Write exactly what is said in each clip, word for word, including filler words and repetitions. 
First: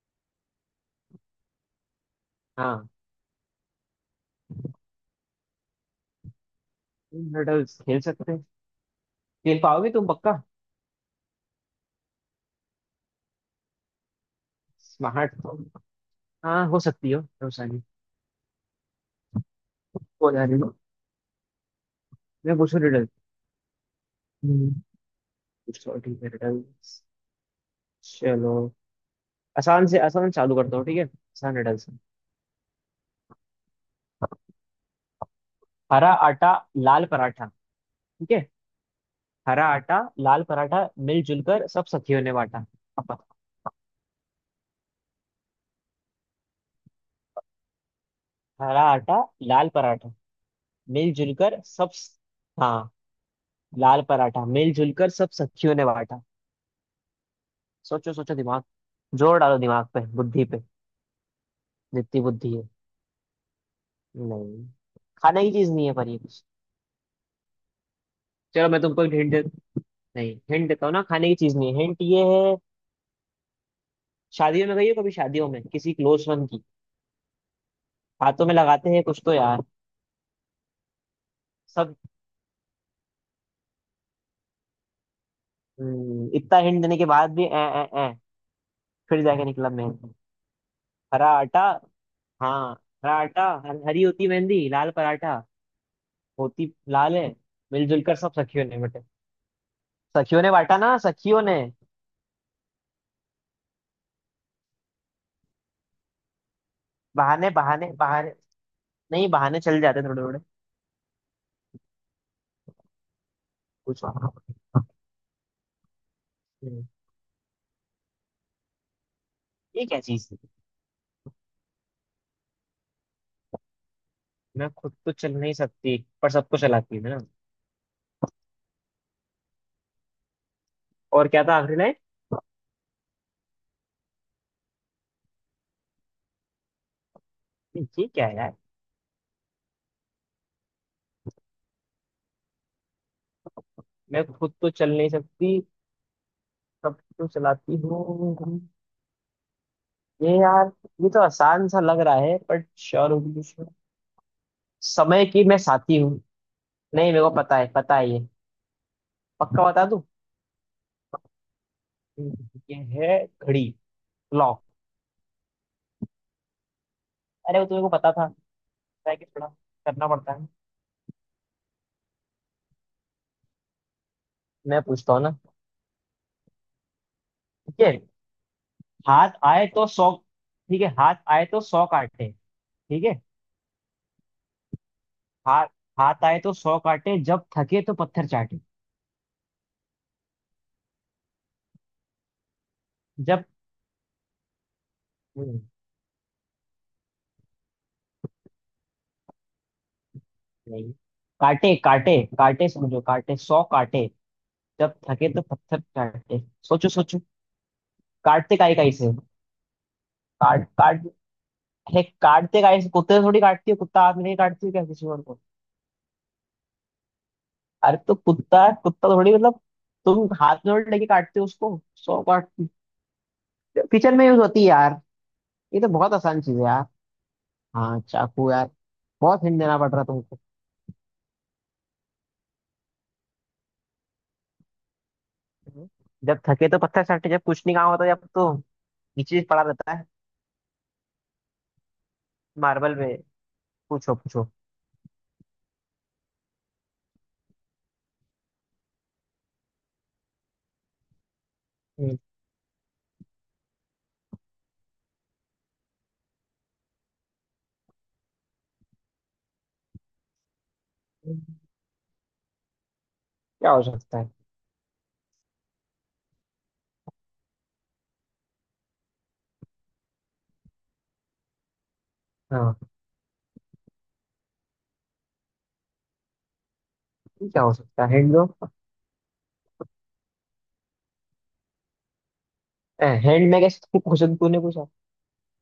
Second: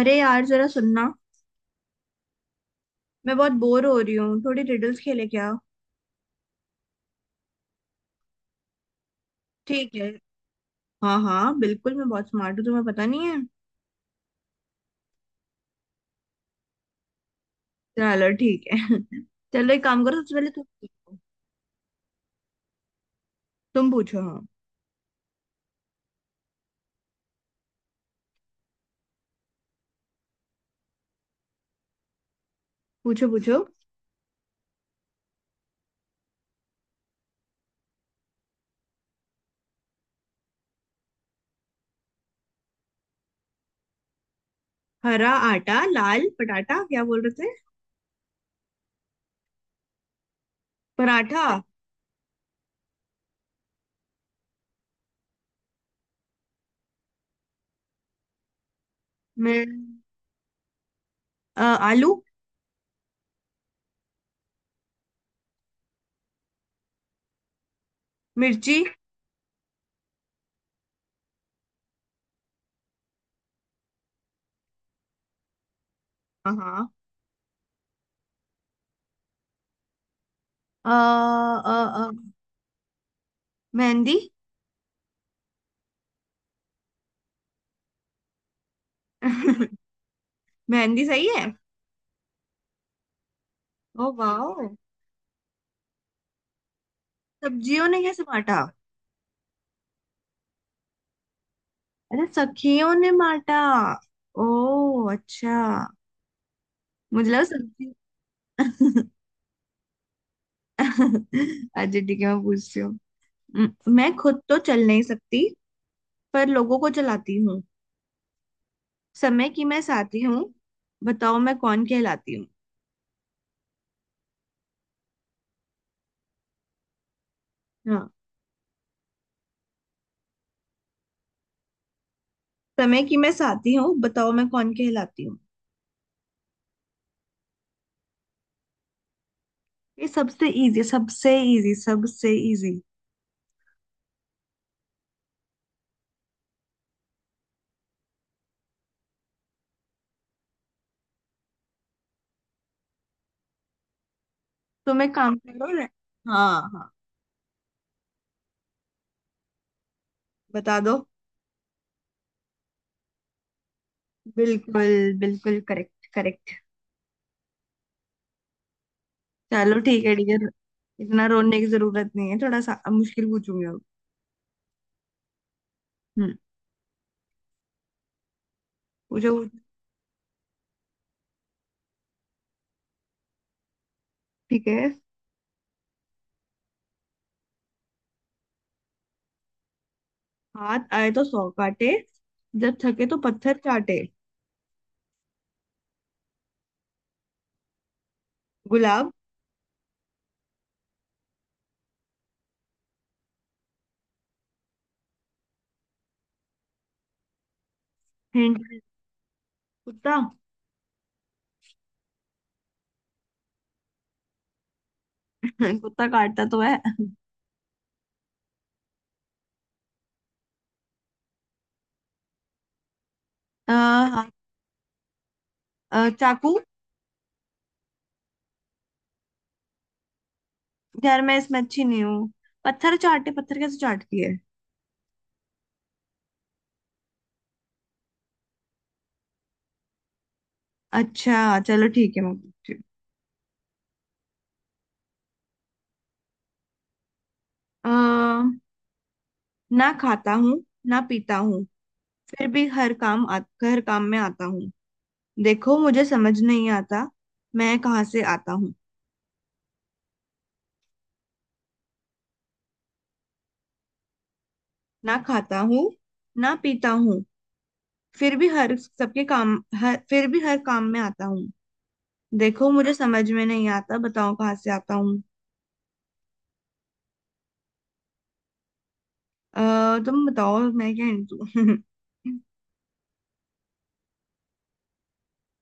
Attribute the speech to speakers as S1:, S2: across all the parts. S1: अरे यार जरा सुनना।
S2: हाँ।
S1: मैं बहुत बोर हो रही हूँ, थोड़ी रिडल्स खेले क्या?
S2: तुम हर्डल्स खेल सकते हैं। खेल पाओगे
S1: ठीक
S2: तुम?
S1: है।
S2: पक्का
S1: हाँ हाँ, बिल्कुल, मैं बहुत स्मार्ट हूँ, तुम्हें पता नहीं है।
S2: स्मार्ट। हाँ हो सकती हो रोसानी।
S1: चलो ठीक है। चलो एक काम करो,
S2: हो
S1: सबसे
S2: जा
S1: पहले
S2: रही
S1: तुम
S2: हो।
S1: पूछो।
S2: मैं पूछूं रिडल?
S1: तुम पूछो, हाँ।
S2: हम्म, पूछो? ठीक है रिडल्स। चलो आसान से आसान चालू करता हूँ। ठीक है, आसान रिडल्स।
S1: पूछो पूछो।
S2: हरा आटा, लाल पराठा। ठीक है। हरा आटा, लाल पराठा, मिलजुल कर सब सखियों ने बांटा। अब
S1: हरा आटा लाल पटाटा, क्या बोल रहे थे?
S2: हरा आटा लाल पराठा मिलजुल
S1: पराठा।
S2: कर सब। हाँ। लाल पराठा मिलजुल कर सब सखियों ने बांटा। सोचो सोचो दिमाग। जोर डालो
S1: मिर
S2: दिमाग पे, बुद्धि पे,
S1: अ, आलू।
S2: जितनी बुद्धि है। नहीं, खाने की चीज नहीं है, पर ये। चलो मैं
S1: मिर्ची।
S2: तुमको एक हिंट, नहीं हिंट देता हूँ ना। खाने की चीज नहीं है, हिंट ये है। शादियों में गई हो कभी? शादियों में किसी क्लोज वन
S1: हाँ
S2: की
S1: हाँ।
S2: हाथों में लगाते हैं कुछ तो यार।
S1: अ,
S2: सब।
S1: अ, अ, मेहंदी।
S2: हम्म, इतना हिंट देने के बाद भी ए, ए, ए, फिर जाके निकला मेहंदी।
S1: मेहंदी सही
S2: हरा
S1: है।
S2: आटा, हाँ, हरा आटा, हर, हरी
S1: ओ
S2: होती
S1: वाह।
S2: मेहंदी। लाल पराठा होती लाल है।
S1: सब्जियों ने
S2: मिलजुल कर
S1: कैसे
S2: सब
S1: बांटा?
S2: सखियों ने बटे। सखियों ने बांटा ना, सखियों ने।
S1: अरे सखियों ने माटा। ओ अच्छा, मुझे लगा
S2: बहाने बहाने
S1: सब्जी।
S2: बहाने। नहीं बहाने चल जाते थोड़े थोड़े।
S1: अच्छा ठीक है। मैं पूछती हूँ। म-
S2: कुछ।
S1: मैं खुद तो चल नहीं सकती, पर लोगों को चलाती हूँ। समय की मैं
S2: ये क्या
S1: साथी
S2: चीज है?
S1: हूँ, बताओ मैं कौन कहलाती हूँ?
S2: ना खुद तो चल नहीं सकती पर सबको चलाती है ना।
S1: हाँ।
S2: और क्या था आखिरी लाइन?
S1: समय की मैं साथी हूँ, बताओ मैं कौन कहलाती हूँ।
S2: ये क्या है यार?
S1: ये सबसे इजी, सबसे इजी, सबसे इजी।
S2: मैं खुद तो चल नहीं सकती, सबको चलाती हूँ। ये यार, ये तो आसान सा लग रहा है बट श्योर होगी इसमें।
S1: तुम एक
S2: समय
S1: काम
S2: की मैं
S1: करो रे-
S2: साथी हूँ।
S1: हाँ हाँ,
S2: नहीं, मेरे को पता है, पता है ये। पक्का बता दूँ?
S1: बता दो।
S2: ये है घड़ी, क्लॉक।
S1: बिल्कुल, बिल्कुल करेक्ट करेक्ट।
S2: अरे वो तुम्हें को पता था। पता है कि थोड़ा
S1: चलो ठीक
S2: करना
S1: है
S2: पड़ता है।
S1: डियर, इतना रोने की जरूरत नहीं है। थोड़ा सा अब मुश्किल पूछूंगी अब।
S2: मैं पूछता हूँ ना।
S1: हम्म।
S2: ठीक है। हाथ
S1: पूछो पूछो।
S2: आए तो सौ। ठीक है। हाथ आए तो सौ काटे। ठीक है।
S1: ठीक है।
S2: हाथ, हाथ आए तो सौ काटे, जब थके तो पत्थर चाटे।
S1: हाथ आए तो सौ काटे, जब थके तो
S2: जब
S1: पत्थर चाटे।
S2: हम्म,
S1: गुलाब।
S2: नहीं। काटे काटे काटे, समझो, काटे सौ काटे। जब थके तो पत्थर चाटे। सोचो सोचो। काटते
S1: हिंट।
S2: काई काई से।
S1: कुत्ता।
S2: काट काट। हे, काटते काई से कुत्ते से थोड़ी। काटती है कुत्ता हाथ में? नहीं काटती है क्या किसी और को?
S1: कुत्ता काटता तो है।
S2: अरे तो कुत्ता, कुत्ता थोड़ी मतलब। तुम हाथ में थोड़ी लेके काटते हो उसको? सौ काटती।
S1: अ,
S2: किचन में
S1: हाँ,
S2: यूज होती है यार। ये तो
S1: अ,
S2: बहुत आसान
S1: चाकू।
S2: चीज है यार। हाँ, चाकू यार। बहुत हिंट देना पड़ रहा तुमको।
S1: यार मैं इसमें अच्छी नहीं हूँ। पत्थर चाटे, पत्थर कैसे चाटती है?
S2: हम्म। जब थके तो पत्थर चाटते, जब कुछ नहीं काम होता जब, तो नीचे पड़ा रहता है
S1: अच्छा चलो ठीक है, मैं पूछती हूँ।
S2: मार्बल में। पूछो पूछो।
S1: अ, ना खाता हूँ, ना पीता हूँ,
S2: हम्म,
S1: फिर भी हर काम आ, हर काम में आता हूँ। देखो मुझे समझ नहीं आता, मैं कहाँ से आता हूँ।
S2: क्या हो सकता है?
S1: ना खाता हूँ, ना पीता हूँ, फिर भी हर सबके काम, हर फिर भी हर काम में आता हूँ। देखो
S2: हाँ,
S1: मुझे समझ में नहीं आता, बताओ कहाँ से आता हूँ।
S2: क्या हो सकता है? हैंड दो।
S1: अ, तुम बताओ मैं क्या हिंट दूँ।
S2: हैंड में कैसे पूछा? तूने पूछा।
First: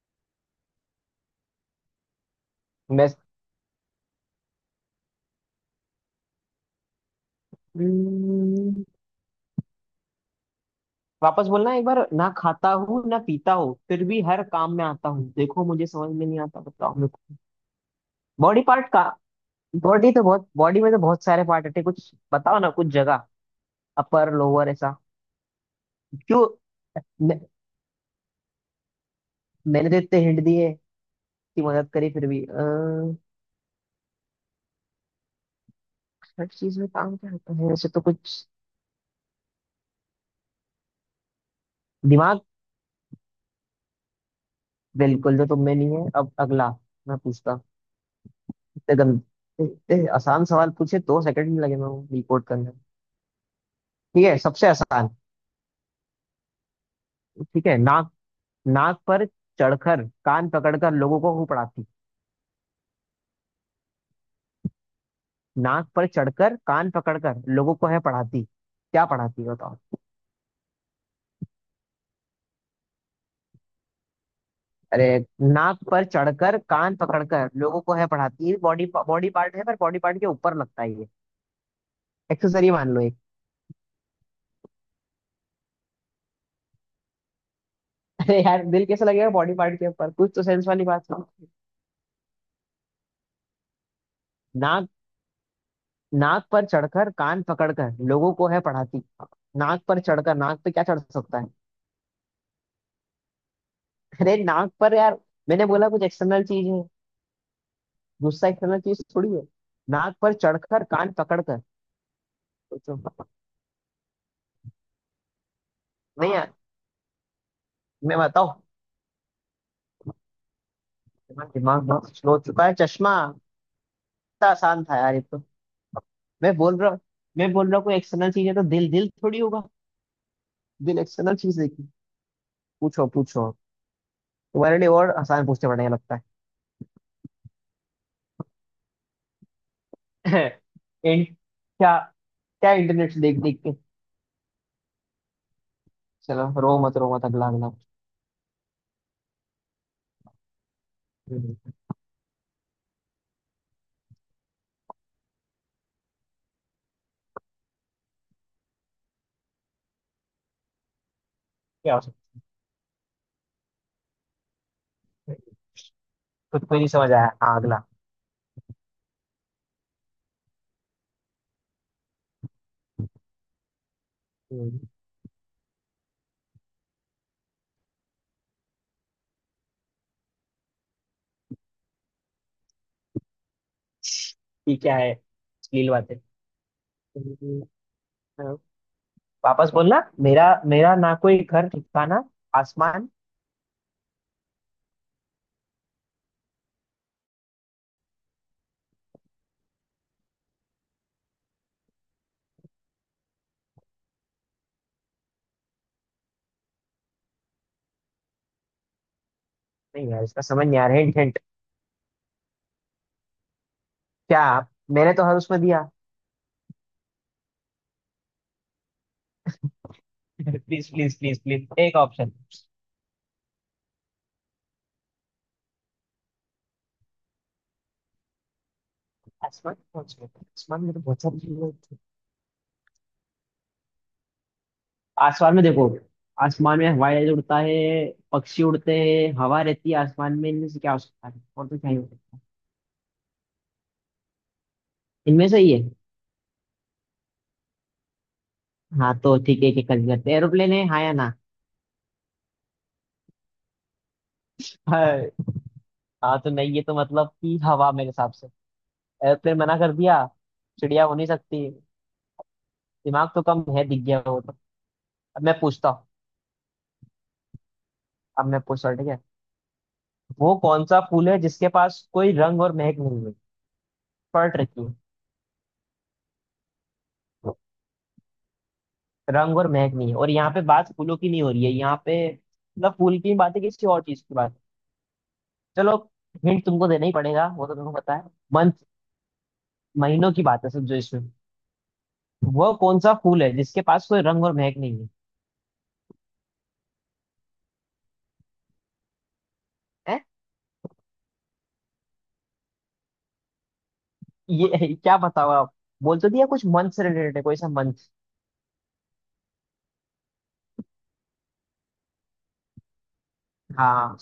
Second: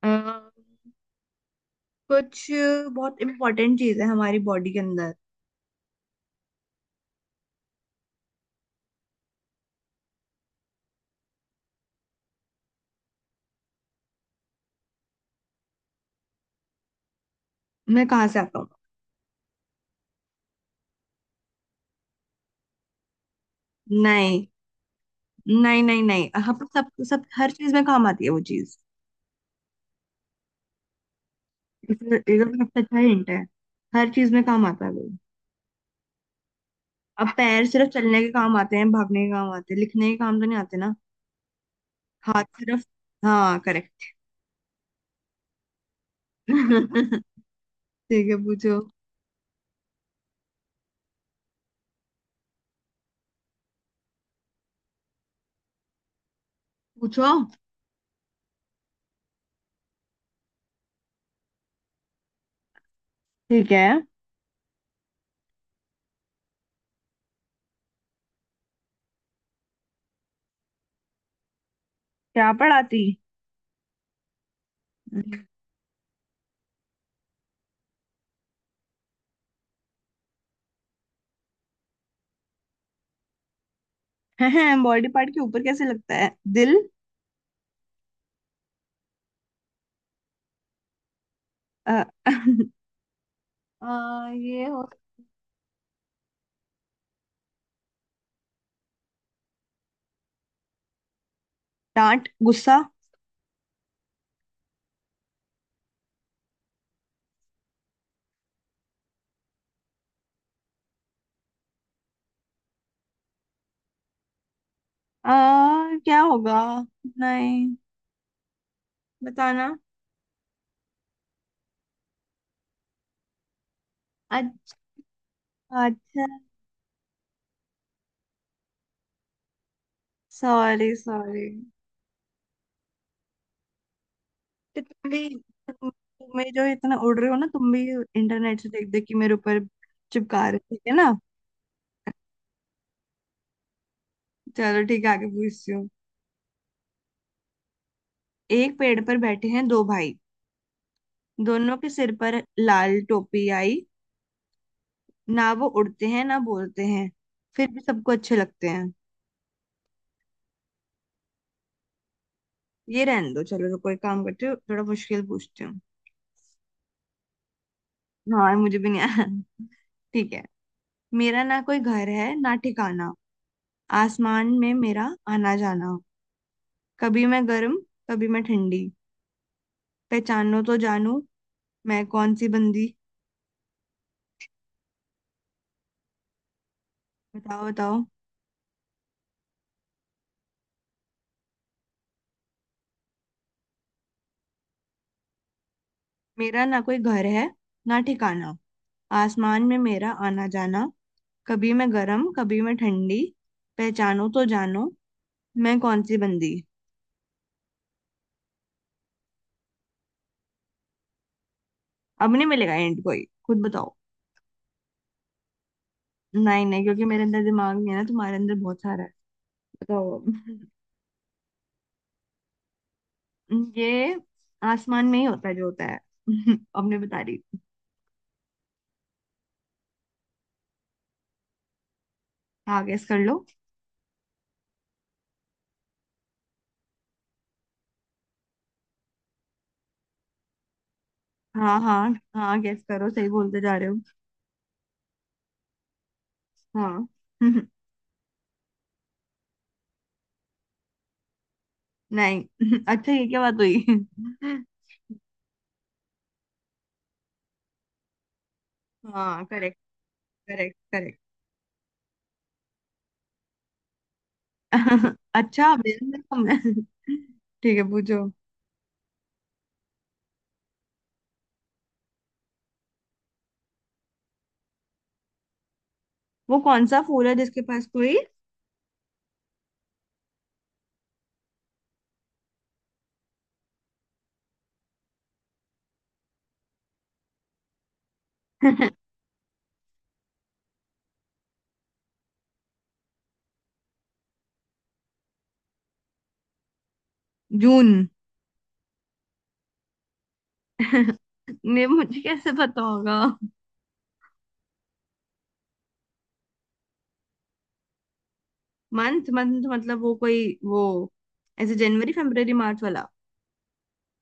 S1: अ, कुछ,
S2: मैं,
S1: बहुत इम्पोर्टेंट चीज है हमारी बॉडी के अंदर।
S2: हम्म, वापस बोलना एक बार। ना खाता हूँ ना पीता हूँ फिर भी हर काम में आता हूँ, देखो मुझे समझ में नहीं आता, बताओ मेरे को।
S1: मैं कहाँ से आता
S2: बॉडी
S1: हूँ?
S2: पार्ट का? बॉडी तो बहुत बॉडी में तो बहुत सारे पार्ट होते हैं। कुछ बताओ ना कुछ जगह, अपर
S1: नहीं
S2: लोअर ऐसा।
S1: नहीं, नहीं नहीं
S2: क्यों?
S1: हम सब, सब
S2: मैं,
S1: हर चीज में काम आती है वो चीज।
S2: मैंने तो इतने हिंट दिए, की मदद करी, फिर भी
S1: इधर सबसे अच्छा
S2: अह,
S1: हिंट है, हर चीज में काम आता है वो।
S2: हर चीज में काम
S1: अब
S2: क्या होता
S1: पैर
S2: है
S1: सिर्फ
S2: वैसे तो
S1: चलने के
S2: कुछ?
S1: काम आते हैं, भागने के काम आते हैं, लिखने के काम तो नहीं आते ना।
S2: दिमाग।
S1: हाथ सिर्फ, हाँ करेक्ट।
S2: बिल्कुल, जो तुम में नहीं है। अब अगला। मैं पूछता।
S1: ठीक है, पूछो
S2: इतने गंद, इतने आसान सवाल पूछे, दो सेकंड नहीं लगे मैं वो रिपोर्ट करने में। ठीक है, सबसे आसान।
S1: पूछो।
S2: ठीक है, नाक। नाक पर चढ़कर कान पकड़कर लोगों को हूँ पढ़ाती।
S1: ठीक है।
S2: नाक पर चढ़कर कान पकड़कर लोगों को है पढ़ाती। क्या पढ़ाती है बताओ?
S1: क्या पढ़ाती?
S2: अरे, नाक पर चढ़कर कान पकड़कर लोगों को है पढ़ाती। बॉडी बॉडी पार्ट है पर बॉडी पार्ट के ऊपर लगता है ये। एक्सेसरी मान लो एक।
S1: बॉडी पार्ट के ऊपर कैसे लगता है? दिल?
S2: अरे यार, दिल कैसे लगेगा बॉडी पार्ट के ऊपर? कुछ तो सेंस वाली बात है।
S1: अ, अ, ये हो,
S2: नाक, नाक पर चढ़कर कान पकड़कर लोगों को है पढ़ाती। नाक पर चढ़कर, नाक पे क्या चढ़ सकता है?
S1: डांट, गुस्सा।
S2: अरे नाक पर यार। मैंने बोला कुछ एक्सटर्नल चीज है। गुस्सा एक्सटर्नल चीज थोड़ी है। नाक पर चढ़कर कान पकड़कर, सोचो।
S1: अ, क्या
S2: नहीं यार।
S1: होगा? नहीं।
S2: मैं बताओ।
S1: बताना।
S2: मेरा दिमाग बहुत स्लो हो चुका है। चश्मा। इतना
S1: अच्छा।
S2: आसान था यार ये तो।
S1: अच्छा।
S2: मैं बोल रहा हूँ, मैं बोल रहा हूँ कोई एक्सटर्नल चीज है तो दिल, दिल थोड़ी होगा।
S1: सॉरी
S2: दिल एक्सटर्नल
S1: सॉरी।
S2: चीज देखी? पूछो पूछो। तुम्हारे
S1: कि
S2: लिए
S1: तुम
S2: और
S1: भी,
S2: आसान पूछने पड़ेंगे
S1: तुम
S2: लगता है।
S1: तुम भी जो इतना उड़ रहे हो ना, तुम भी इंटरनेट से देख देख के मेरे ऊपर चिपका रहे हो, ठीक है ना।
S2: इन, क्या? क्या इंटरनेट से देख देख के?
S1: चलो ठीक है, आगे पूछती हूँ।
S2: चलो रो मत रो मत, अगला अगला।
S1: एक पेड़ पर बैठे हैं दो भाई,
S2: हम्म,
S1: दोनों के सिर पर लाल टोपी आई। ना वो उड़ते हैं, ना बोलते हैं, फिर भी सबको अच्छे लगते हैं।
S2: क्या हो सकता
S1: ये रहने दो, चलो तो कोई काम करती हूँ, थोड़ा मुश्किल
S2: है?
S1: पूछती हूँ।
S2: खुद को ही नहीं समझ आया। हाँ, अगला।
S1: हाँ, मुझे भी नहीं आया। ठीक है। मेरा ना कोई घर है, ना ठिकाना। आसमान में
S2: हम्म,
S1: मेरा आना जाना। कभी मैं गर्म, कभी मैं ठंडी। पहचानो तो जानू, मैं कौन सी बंदी।
S2: ये क्या है, अश्लील बातें?
S1: बताओ
S2: हम्म,
S1: बताओ।
S2: वापस बोलना। मेरा मेरा ना कोई घर ठिकाना, आसमान।
S1: मेरा ना कोई घर है, ना ठिकाना। आसमान में मेरा आना जाना। कभी मैं गरम, कभी मैं ठंडी। पहचानो तो जानो, मैं कौन सी बंदी।
S2: नहीं यार इसका समझ नहीं आ रहा। Hint hint.
S1: अब नहीं मिलेगा एंड, कोई खुद बताओ।
S2: क्या आप- मैंने तो हर उसमें दिया।
S1: नहीं नहीं, क्योंकि मेरे अंदर दिमाग नहीं है ना, तुम्हारे अंदर बहुत सारा है। बताओ
S2: प्लीज प्लीज प्लीज प्लीज, एक ऑप्शन।
S1: अब। ये आसमान में ही होता है, जो होता है। अब नहीं बता रही।
S2: आसमान पहुंच गए? आसमान में तो बहुत सारी चीजें होती हैं।
S1: हाँ गैस कर लो।
S2: आसमान में देखो। आसमान में हवाई जहाज उड़ता है, पक्षी उड़ते हैं, हवा रहती है। आसमान में इनमें से क्या हो सकता है? और
S1: हाँ
S2: तो क्या ही हो
S1: हाँ
S2: सकता है?
S1: हाँ, गैस करो, सही बोलते जा रहे हो।
S2: इनमें से ही है।
S1: हाँ।
S2: हाँ तो ठीक है, एक एक करके करते हैं। एरोप्लेन है, हाँ या ना?
S1: नहीं। अच्छा ये क्या बात हुई।
S2: हाँ, हाँ तो नहीं, ये तो मतलब कि हवा मेरे हिसाब से।
S1: हाँ
S2: एरोप्लेन
S1: करेक्ट,
S2: मना कर दिया?
S1: करेक्ट
S2: चिड़िया हो
S1: करेक्ट
S2: नहीं सकती। दिमाग तो कम है, दिख गया वो तो। अब मैं
S1: अच्छा,
S2: पूछता
S1: मेरा
S2: हूँ।
S1: नाम है। ठीक है, पूछो।
S2: अब मैं पूछता हूँ, ठीक है। वो कौन सा फूल है जिसके पास कोई रंग और महक नहीं है? पलट रखी है।
S1: वो कौन सा फूल है जिसके पास कोई?
S2: रंग और महक नहीं है, और यहाँ पे बात फूलों की नहीं हो रही है, यहाँ पे मतलब फूल की बात है किसी और चीज की बात है। चलो हिंट तुमको देना ही पड़ेगा वो तो। तुमको पता है मंथ, महीनों की बात है सब जो इसमें। वो कौन सा फूल है जिसके पास कोई रंग और महक नहीं है?
S1: जून।
S2: हैं?
S1: ने मुझे कैसे पता होगा?
S2: ये क्या बताओ आप। बोल तो दिया कुछ मंथ से रिलेटेड है, कोई सा मंथ?
S1: मंथ, मंथ मतलब वो कोई वो, ऐसे जनवरी फरवरी मार्च वाला?
S2: हाँ।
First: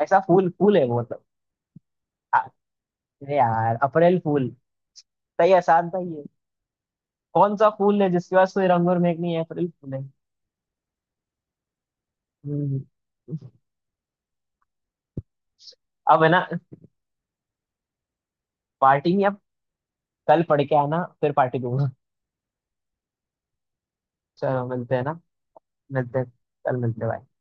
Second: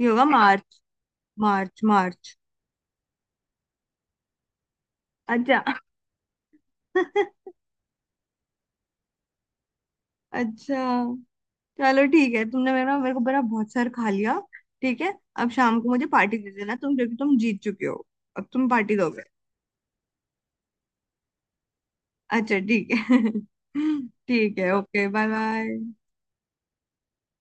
S1: ये
S2: ऐसा
S1: होगा
S2: फूल फूल
S1: मार्च।
S2: है वो मतलब।
S1: मार्च, मार्च।
S2: आ- अरे यार, अप्रैल फूल। सही,
S1: अच्छा।
S2: आसान था ये। कौन सा फूल है जिसके पास कोई रंग और महक नहीं है? अप्रैल फूल है।
S1: अच्छा चलो ठीक है, तुमने
S2: हम्म,
S1: मेरा, मेरे को बड़ा बहुत सार खा लिया। ठीक है। अब शाम को मुझे
S2: अब है
S1: पार्टी
S2: ना।
S1: दे देना तुम, क्योंकि तुम जीत चुके हो। अब तुम पार्टी
S2: पार्टी में
S1: दोगे।
S2: या कल पढ़ के आना फिर पार्टी दूंगा।
S1: अच्छा ठीक है। ठीक
S2: चलो
S1: है,
S2: मिलते हैं
S1: ओके
S2: ना।
S1: Bye bye.
S2: मिलते हैं। कल मिलते हैं भाई।